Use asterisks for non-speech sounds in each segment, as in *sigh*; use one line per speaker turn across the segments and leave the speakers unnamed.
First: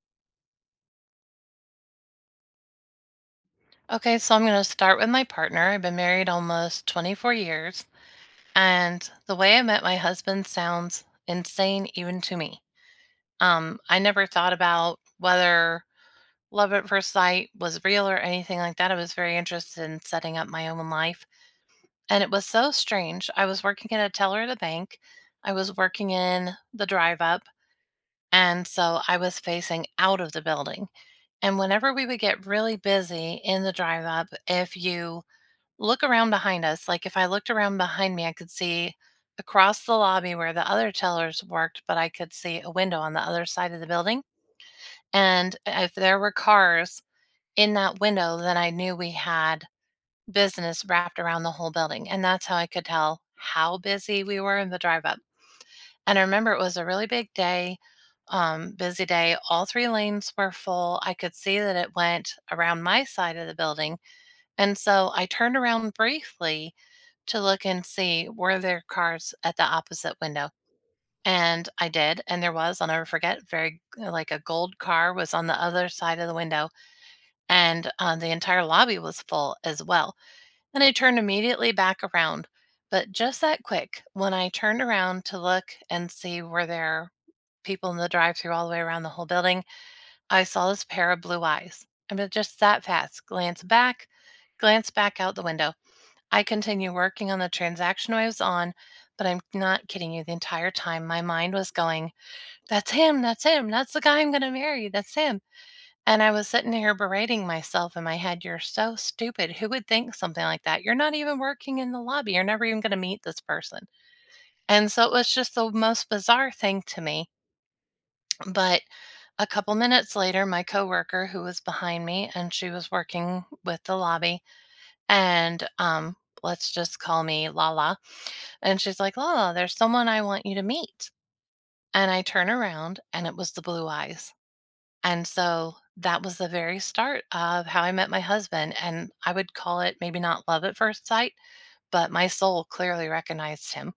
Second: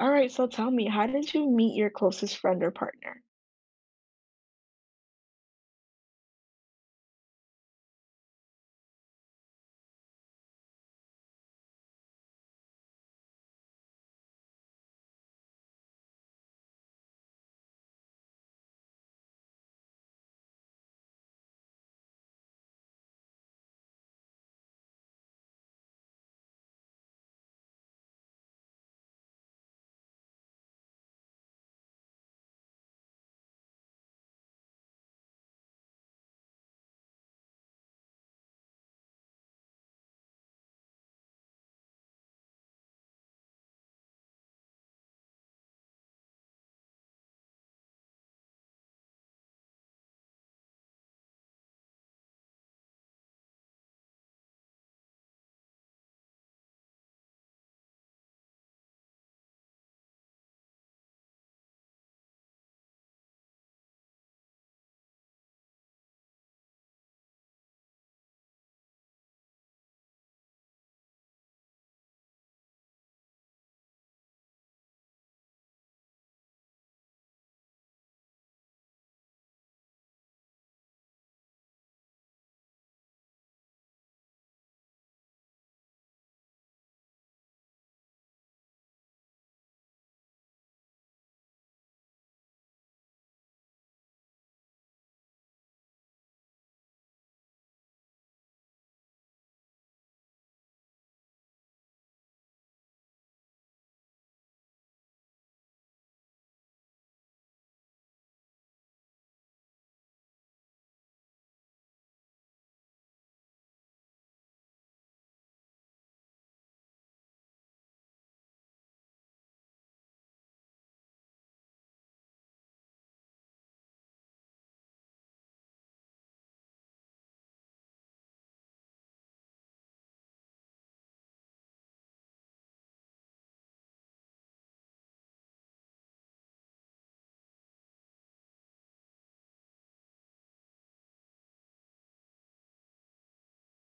All right, so tell me, how did you meet your closest friend or partner?
Okay, so I'm going to start with my partner. I've been married almost 24 years, and the way I met my husband sounds insane even to me. I never thought about whether love at first sight was real or anything like that. I was very interested in setting up my own life, and it was so strange. I was working at a teller at a bank. I was working in the drive up, and so I was facing out of the building. And whenever we would get really busy in the drive up, if you look around behind us, like if I looked around behind me, I could see across the lobby where the other tellers worked, but I could see a window on the other side of the building. And if there were cars in that window, then I knew we had business wrapped around the whole building. And that's how I could tell how busy we were in the drive up. And I remember it was a really big day, busy day. All three lanes were full. I could see that it went around my side of the building. And so I turned around briefly to look and see were there cars at the opposite window. And I did, and there was, I'll never forget, very like a gold car was on the other side of the window, and the entire lobby was full as well. And I turned immediately back around. But just that quick, when I turned around to look and see were there people in the drive through all the way around the whole building, I saw this pair of blue eyes. I mean, just that fast, glance back out the window. I continue working on the transaction I was on, but I'm not kidding you, the entire time my mind was going, "That's him, that's him, that's the guy I'm gonna marry, that's him." And I was sitting here berating myself in my head, "You're so stupid. Who would think something like that? You're not even working in the lobby. You're never even gonna meet this person." And so it was just the most bizarre thing to me. But a couple minutes later, my coworker who was behind me and she was working with the lobby and let's just call me Lala. And she's like, "Lala, there's someone I want you to meet." And I turn around and it was the blue eyes. And so that was the very start of how I met my husband. And I would call it maybe not love at first sight, but my soul clearly recognized him.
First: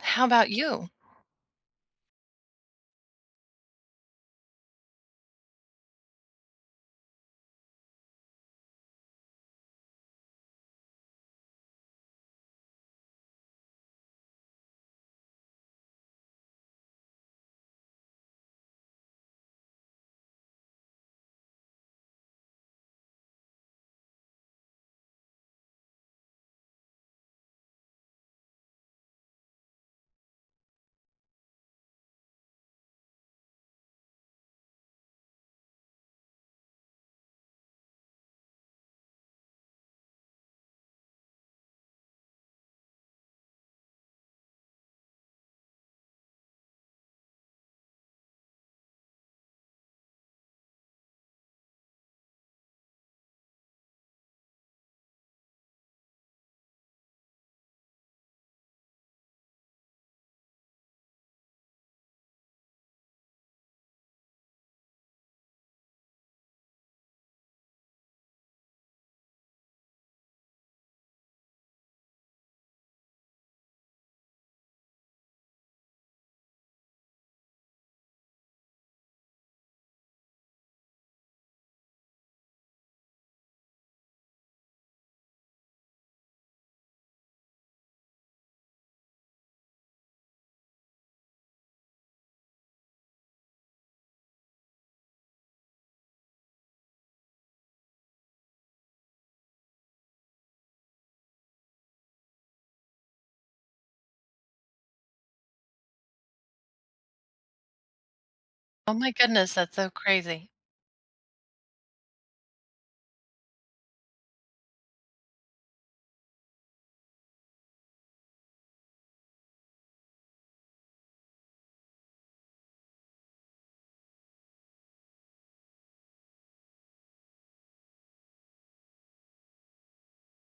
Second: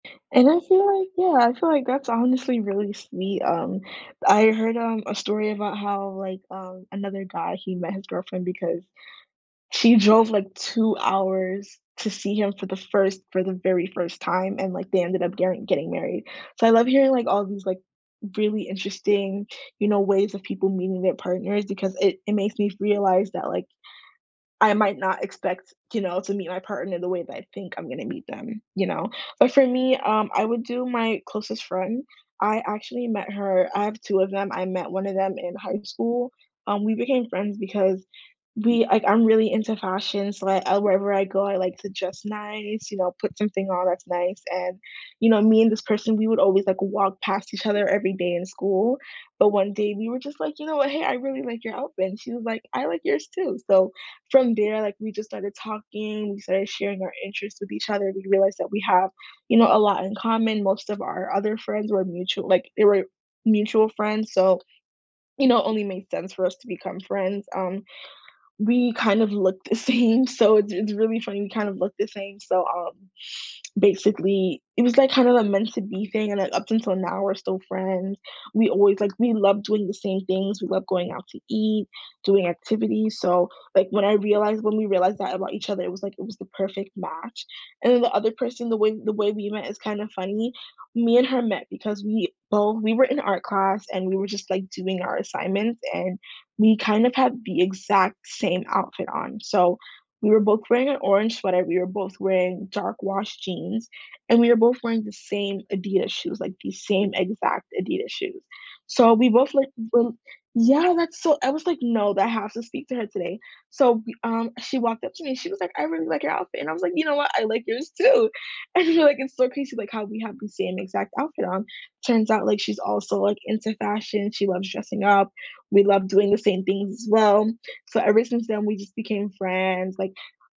How
And
about
I
you?
feel like, yeah, I feel like that's honestly really sweet. I heard a story about how like another guy he met his girlfriend because she drove like 2 hours to see him for the very first time, and like they ended up getting married. So I love hearing like all these like really interesting, you know, ways of people meeting their partners because it makes me realize that like I might not expect, you know, to meet my partner the way that I think I'm gonna meet them, you know? But for me, I would do my closest friend. I actually met her. I have 2 of them. I met 1 of them in high school. We became friends because I'm really into fashion, so, like, I wherever I go, I like to dress nice, you know, put something on that's nice, and, you know, me and this person, we would always, like, walk past each other every day in school, but one day we were just like, "You know what? Hey, I really like your outfit," and she was like, "I like yours too." So from there, like we just started talking, we started sharing our interests with each other. We realized that we have, you know, a lot in common. Most of our other friends were mutual, like they were mutual friends, so you know, it only made sense for us to become friends. We kind of look the *laughs* same, so it's really funny. We kind of look the same, so basically it was like kind of a meant to be thing, and like up until now we're still friends. We always like We love doing the same things, we love going out to eat, doing activities, so like when we realized that about each other, it was like it was the perfect match. And then the other person, the way we met is kind of funny. Me and her met because we were in art class, and we were just like doing our assignments, and we kind of had the exact same outfit on, so we were both wearing an orange sweater, we were both wearing dark wash jeans, and we were both wearing the same Adidas shoes, like the same exact Adidas shoes.
Oh my
So we
goodness,
both like
that's so
were.
crazy.
Yeah, that's so I was like, "No, that I have to speak to her today." So, we she walked up to me, she was like, "I really like your outfit." And I was like, "You know what? I like yours too." *laughs* And we're like, "It's so crazy like how we have the same exact outfit on." Turns out like she's also like into fashion, she loves dressing up. We love doing the same things as well. So ever since then, we just became friends, like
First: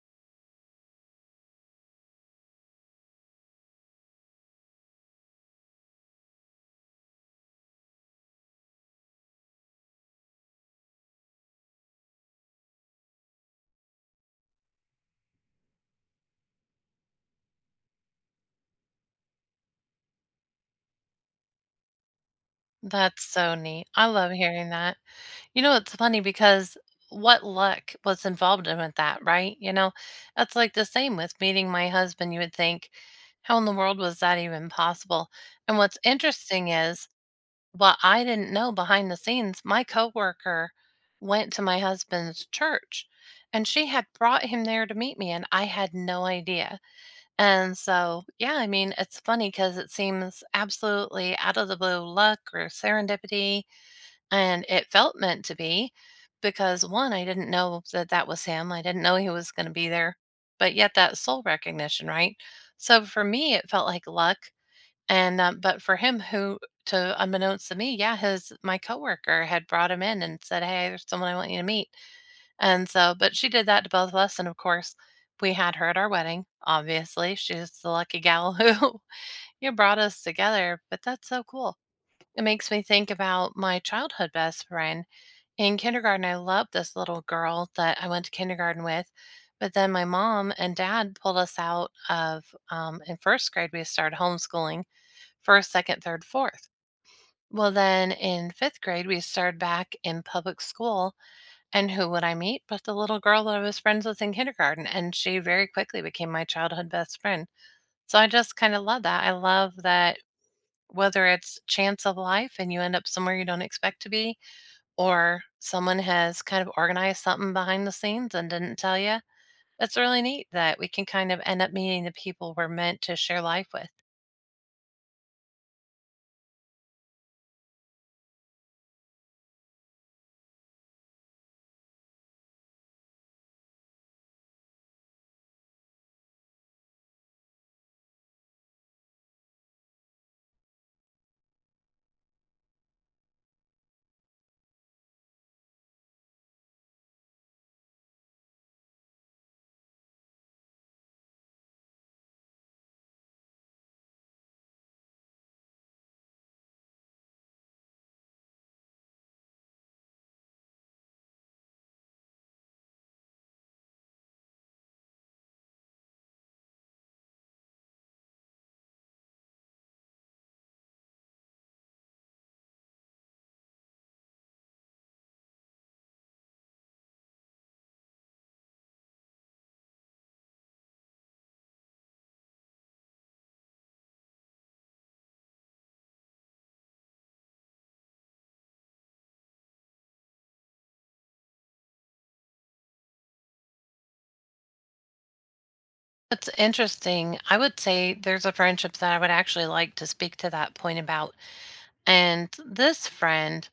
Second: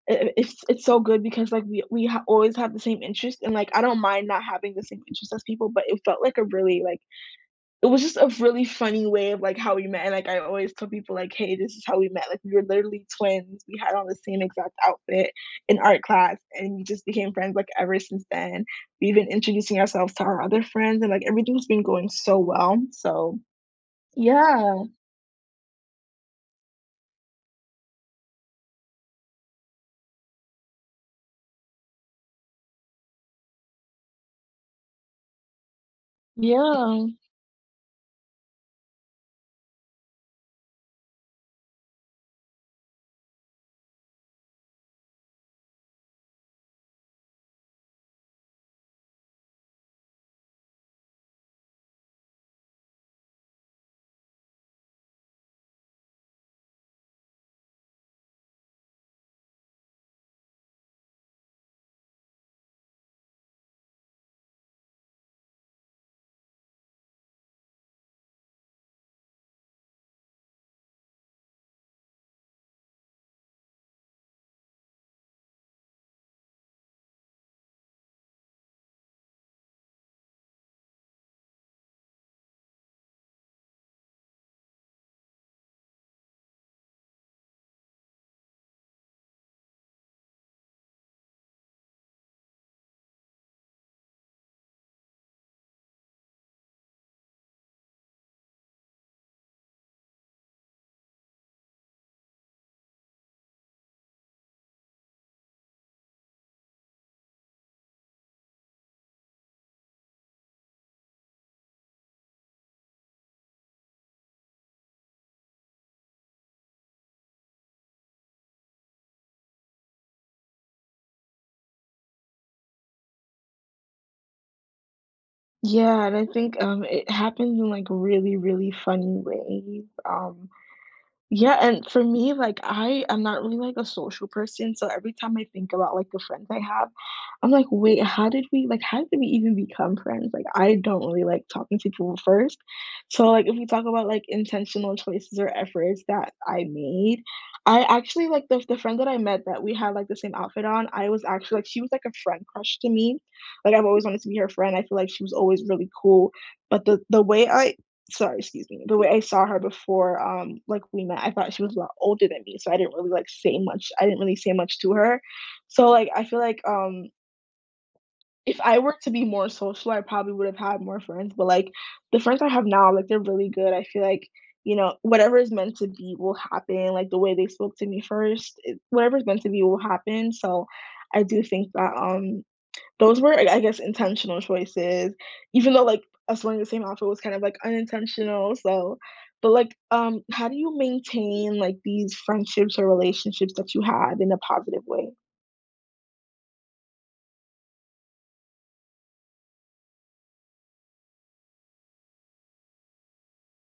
it's so good because, like, we ha always have the same interest, and, like, I don't mind not having the same interest as people, but it felt like it was just a really funny way of, like, how we met, and, like, I always tell people, like, "Hey, this is how we met." Like, we were literally twins, we had on the same exact outfit in art class, and we just became friends, like, ever since then. We've been introducing ourselves to our other friends, and, like, everything's been going so well,
That's
so.
so neat. I love hearing
Yeah,
that. It's funny because what luck was involved in with that, right? That's like the same with meeting my husband. You would think, how in the world was that even possible? And what's interesting
yeah.
is what I didn't know behind the scenes, my coworker went to my husband's church and she had brought him there to meet me and I had no idea. And so, yeah, I mean, it's funny because it seems absolutely out of the blue luck or serendipity and it felt meant to be because one, I didn't know that that was him. I didn't know he was going to be there, but yet that soul recognition, right? So for me, it felt like luck. And but for him, who to unbeknownst to me, yeah, his my coworker had brought him in and said, "Hey, there's someone I want you to meet." And so, but she did that to both of us, and of course, we had her at our wedding. Obviously, she's the lucky gal who *laughs* you brought us together. But that's so cool. It makes me think about my childhood best friend in kindergarten, I loved this little girl that I went to kindergarten with, but then my mom and dad pulled us out of in first grade. We started homeschooling first, second, third, fourth. Well, then in fifth grade, we started back in public school, and who would I meet but the little girl that I was friends with in kindergarten? And she very quickly became my childhood best friend. So I just kind of love that. I love that whether it's chance of life and you end up somewhere you don't expect to be, or someone has kind of organized something behind the scenes and didn't tell you. It's really neat that we can kind of end up meeting the people we're meant to share life with.
Yeah, and I think, it happens in, like, really, really funny ways. Yeah, and for me, like I am not really like a social person, so every time I think about like the friends I have, I'm like, wait, how did we even become friends? Like I don't really like talking to people first. So like if we talk about like intentional choices or efforts that I made, I actually like the friend that I met that we had like the same outfit on. I was actually like She was like a friend crush to me. Like I've always wanted to be her friend. I feel like she was always really cool. But the way I saw her before, like, we met, I thought she was a lot older than me, so I didn't really say much to her. So, like, I feel like, if I were to be more social, I probably would have had more friends, but, like, the friends I have now, like, they're really good. I feel like, you know, whatever is meant to be will happen, like, the way they spoke to me first, it whatever's meant to be will happen, so I do think that, those were, I guess, intentional choices, even though, like, us wearing the same outfit was kind of, like, unintentional, so. But, like, how do you maintain, like, these friendships or relationships that you have in a positive way?
It's interesting. I would say there's a friendship that I would actually like to speak to that point about. And this friend,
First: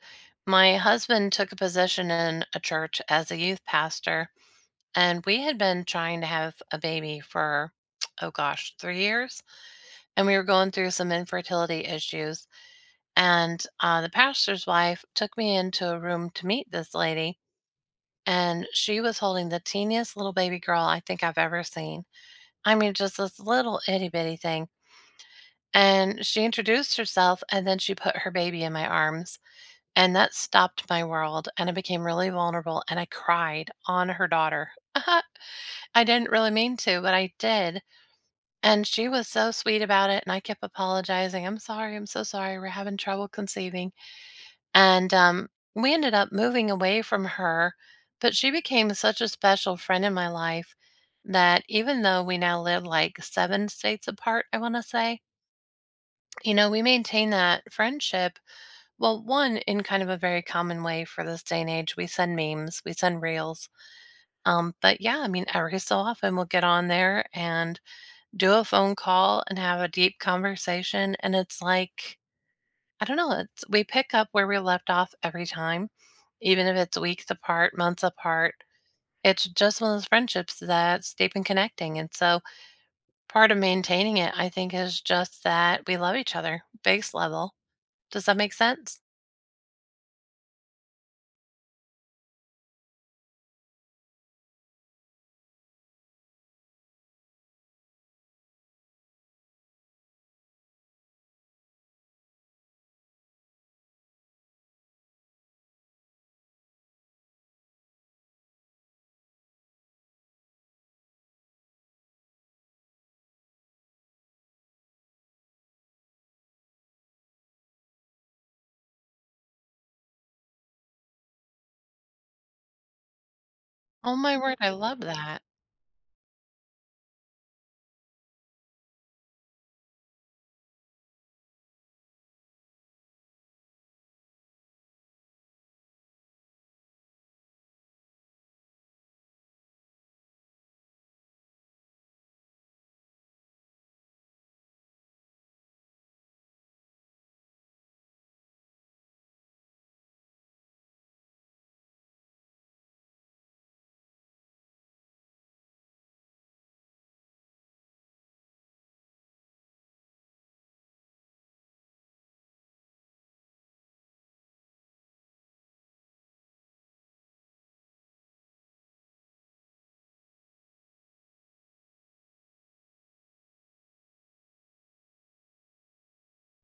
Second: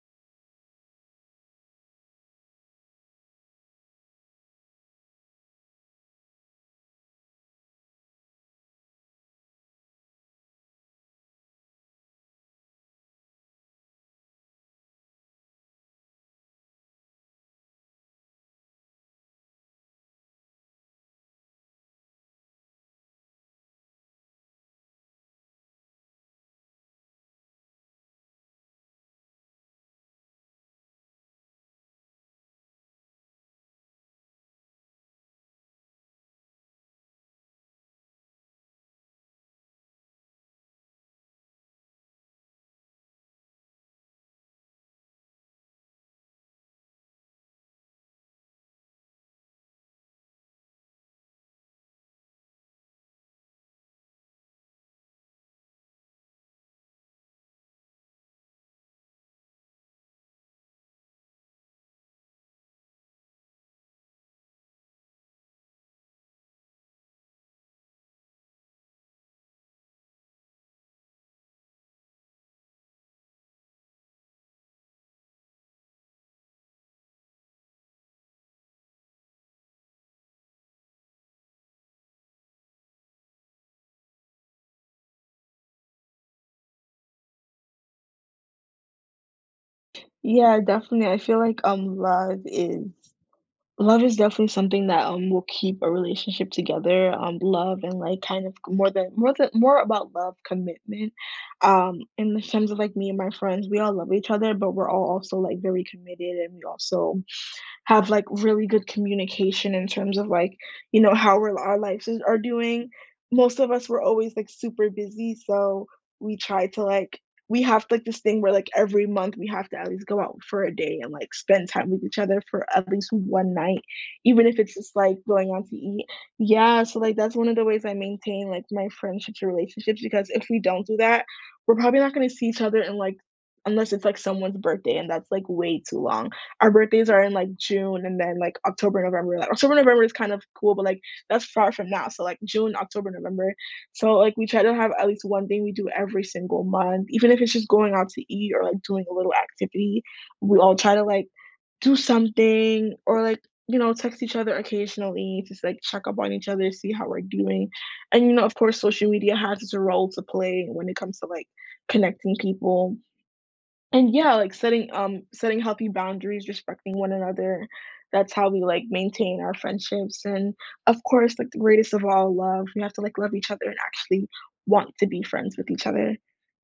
my husband took a position in a church as a youth pastor, and we had been trying to have a baby for, oh gosh, 3 years. And we were going through some infertility issues. And the pastor's wife took me into a room to meet this lady, and she was holding the teeniest little baby girl I think I've ever seen. I mean, just this little itty bitty thing. And she introduced herself, and then she put her baby in my arms. And that stopped my world, and I became really vulnerable, and I cried on her daughter. *laughs* I didn't really mean to, but I did. And she was so sweet about it, and I kept apologizing. I'm sorry, I'm so sorry, we're having trouble conceiving. And we ended up moving away from her, but she became such a special friend in my life that even though we now live like seven states apart, I want to say, we maintain that friendship. Well, one, in kind of a very common way for this day and age, we send memes, we send reels. But yeah, I mean, every so often we'll get on there and do a phone call and have a deep conversation. And it's like, I don't know, it's we pick up where we left off every time, even if it's weeks apart, months apart. It's just one of those friendships that's deep and connecting, and so part of maintaining it, I think, is just that we love each other, base level. Does that make sense?
Yeah, definitely, I feel like, love is definitely something that, will keep a relationship together, love and, like, kind of more about love, commitment, in the terms of, like, me and my friends, we all love each other, but we're all also, like, very committed, and we also have, like, really good communication in terms of, like, you know, how we're our lives is are doing. Most of us were always, like, super busy, so we try to, like we have, like, this thing where, like, every month we have to at least go out for a day and, like, spend time with each other for at least one night,
Oh my
even
word,
if
I
it's just,
love
like,
that.
going out to eat. Yeah, so, like, that's one of the ways I maintain, like, my friendships or relationships because if we don't do that, we're probably not gonna see each other in, like unless it's, like, someone's birthday, and that's, like, way too long. Our birthdays are in, like, June and then, like, October, November is kind of cool, but, like, that's far from now, so, like, June, October, November. So, like, we try to have at least one thing we do every single month, even if it's just going out to eat or, like, doing a little activity, we all try to, like, do something or, like, you know, text each other occasionally, just, like, check up on each other, see how we're doing. And, you know, of course, social media has its role to play when it comes to, like, connecting people. And yeah, like setting healthy boundaries, respecting one another. That's how we like maintain our friendships. And of course, like the greatest of all love. We have to like love each other and actually want to be friends with each other.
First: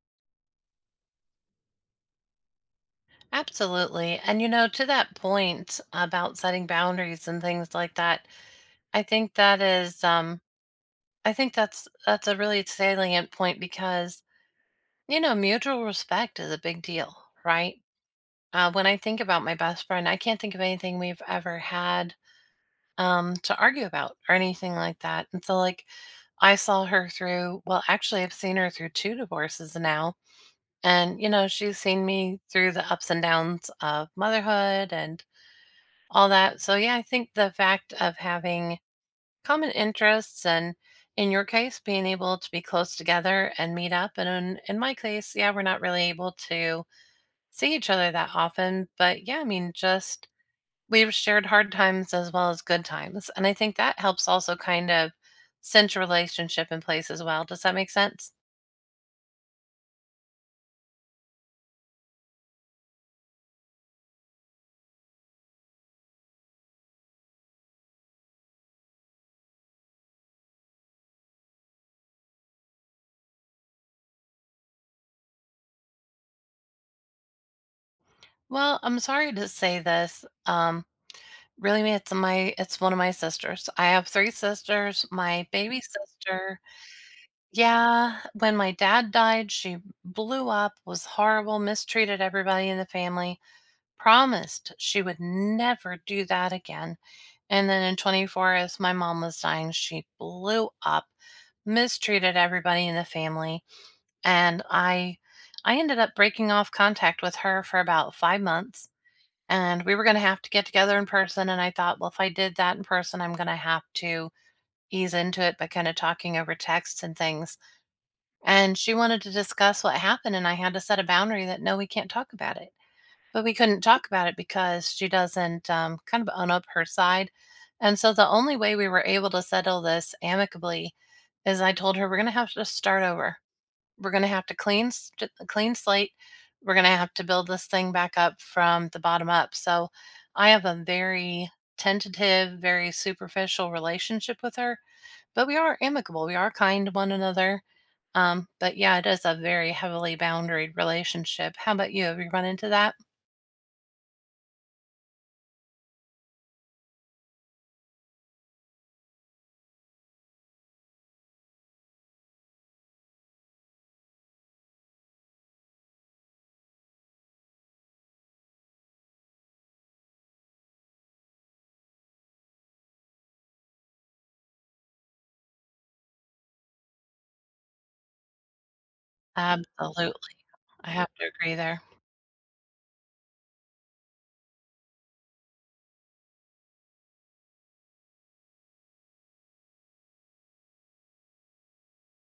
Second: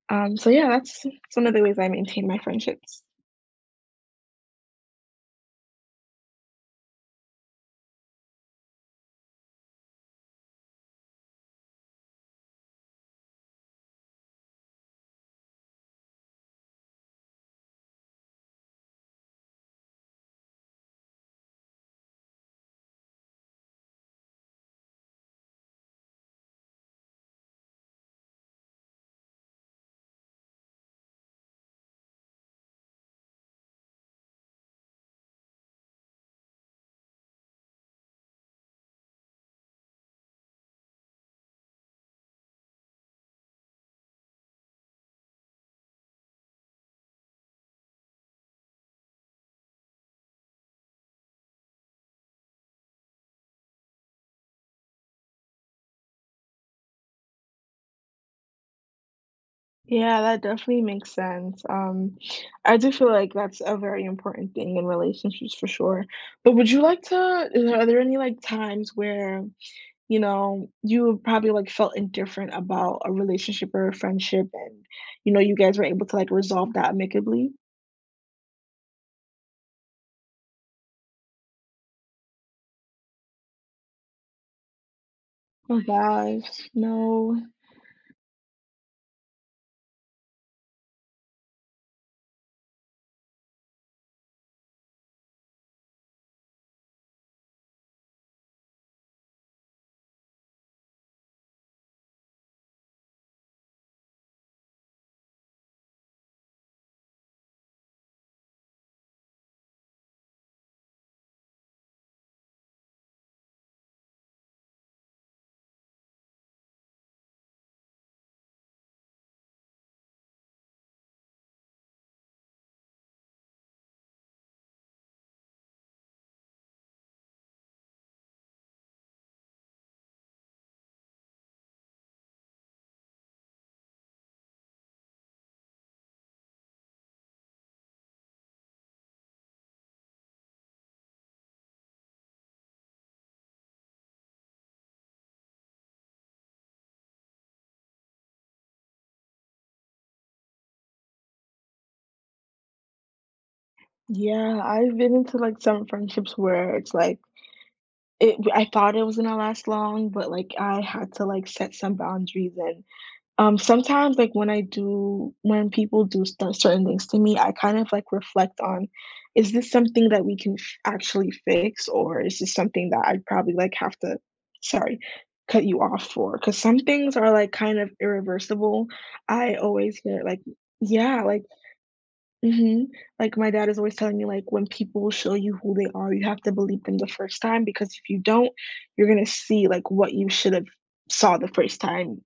So yeah, that's one of the ways I maintain my friendships.
Absolutely, to that point about setting boundaries and things like that, I think that's a really salient point because mutual respect is a big deal, right? When I think about my best friend, I can't think of anything we've ever had to argue about or anything like that. And so, like, I saw her through, well, actually, I've seen her through two divorces now. And she's seen me through the ups and downs of motherhood and all that. So, yeah, I think the fact of having common interests and, in your case, being able to be close together and meet up. And in my case, yeah, we're not really able to see each other that often. But yeah, I mean, just we've shared hard times as well as good times. And I think that helps also kind of center relationship in place as well. Does that make sense?
Yeah, that definitely makes sense. I do feel like that's a very important thing in relationships for sure. But would you like to are there any like times where, you know, you probably, like, felt indifferent about a relationship or a friendship and, you know, you guys were able to, like, resolve that amicably?
Well, I'm sorry to say this. Really, it's one of my sisters. I have three sisters. My baby
Oh
sister,
gosh, no.
yeah, when my dad died, she blew up, was horrible, mistreated everybody in the family promised she would never do that again. And then in 24, as my mom was dying, she blew up, mistreated everybody in the family, and I ended up breaking off contact with her for about 5 months. And we were going to have to get together in person. And I thought, well, if I did that in person, I'm going to have to ease into it by kind of talking over texts and things. And she wanted to discuss what happened. And I had to set a boundary that no, we can't talk about it but we couldn't talk about it because she doesn't kind of own up her side. And so the only way we were able to settle this amicably is I told her we're going to have to start over. We're going to have to clean clean slate. We're going to have to build this thing back up from the bottom up. So I have a very tentative, very superficial relationship with her, but we are amicable. We are kind to one another. But yeah, it is a very heavily boundaried relationship. How about you? Have you run into that?
Yeah, I've been into, like, some friendships where it's like, it I thought it was gonna last long, but, like, I had to, like, set some boundaries and Sometimes, like, when people do st certain things to me, I kind of, like, reflect on, "Is this something that we can f actually fix, or is this something that I'd probably, like, have to" sorry, "cut you off for because some things are, like, kind of irreversible. I always
Absolutely.
hear, like,
I have
"Yeah,
to
like,
agree there.
Mhm. Like, my dad is always telling me, like, "When people show you who they are, you have to believe them the first time because if you don't, you're gonna see, like, what you should have saw the first time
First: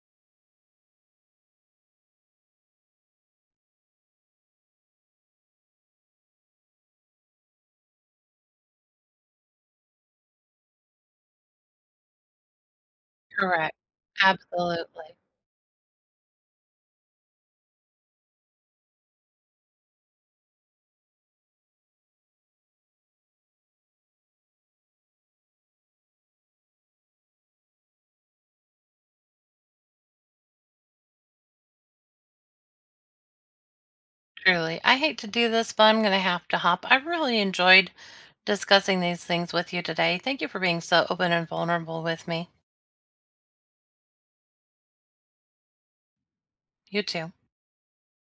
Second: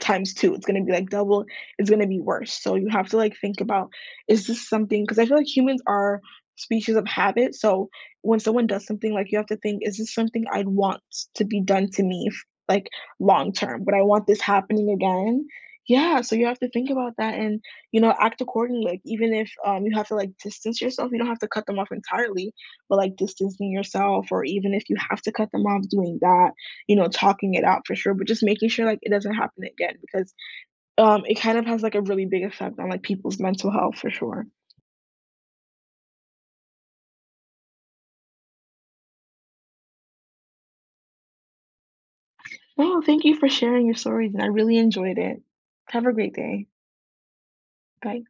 times 2. It's gonna be, like, double. It's gonna be worse." So you have to, like, think about, is this something? Because I feel like humans are species of habit, so when someone does something, like, you have to think, "Is this something I'd want to be done to me f like, long
Correct.
term? Would I want this happening
Absolutely.
again?" Yeah, so you have to think about that and you know, act accordingly. Like, even if you have to like distance yourself, you don't have to cut them off entirely, but like distancing yourself, or even if you have to cut them off, doing that, you know, talking it out for sure, but just making sure like it doesn't happen again because it kind of has like a really big effect on like people's mental health for sure.
Truly. I hate to do this, but I'm going to have to hop. I really enjoyed discussing these things with you today. Thank you for being so open and vulnerable with me.
Well, thank you for sharing your stories, and I really enjoyed it. Have a great day.
You too.
Bye.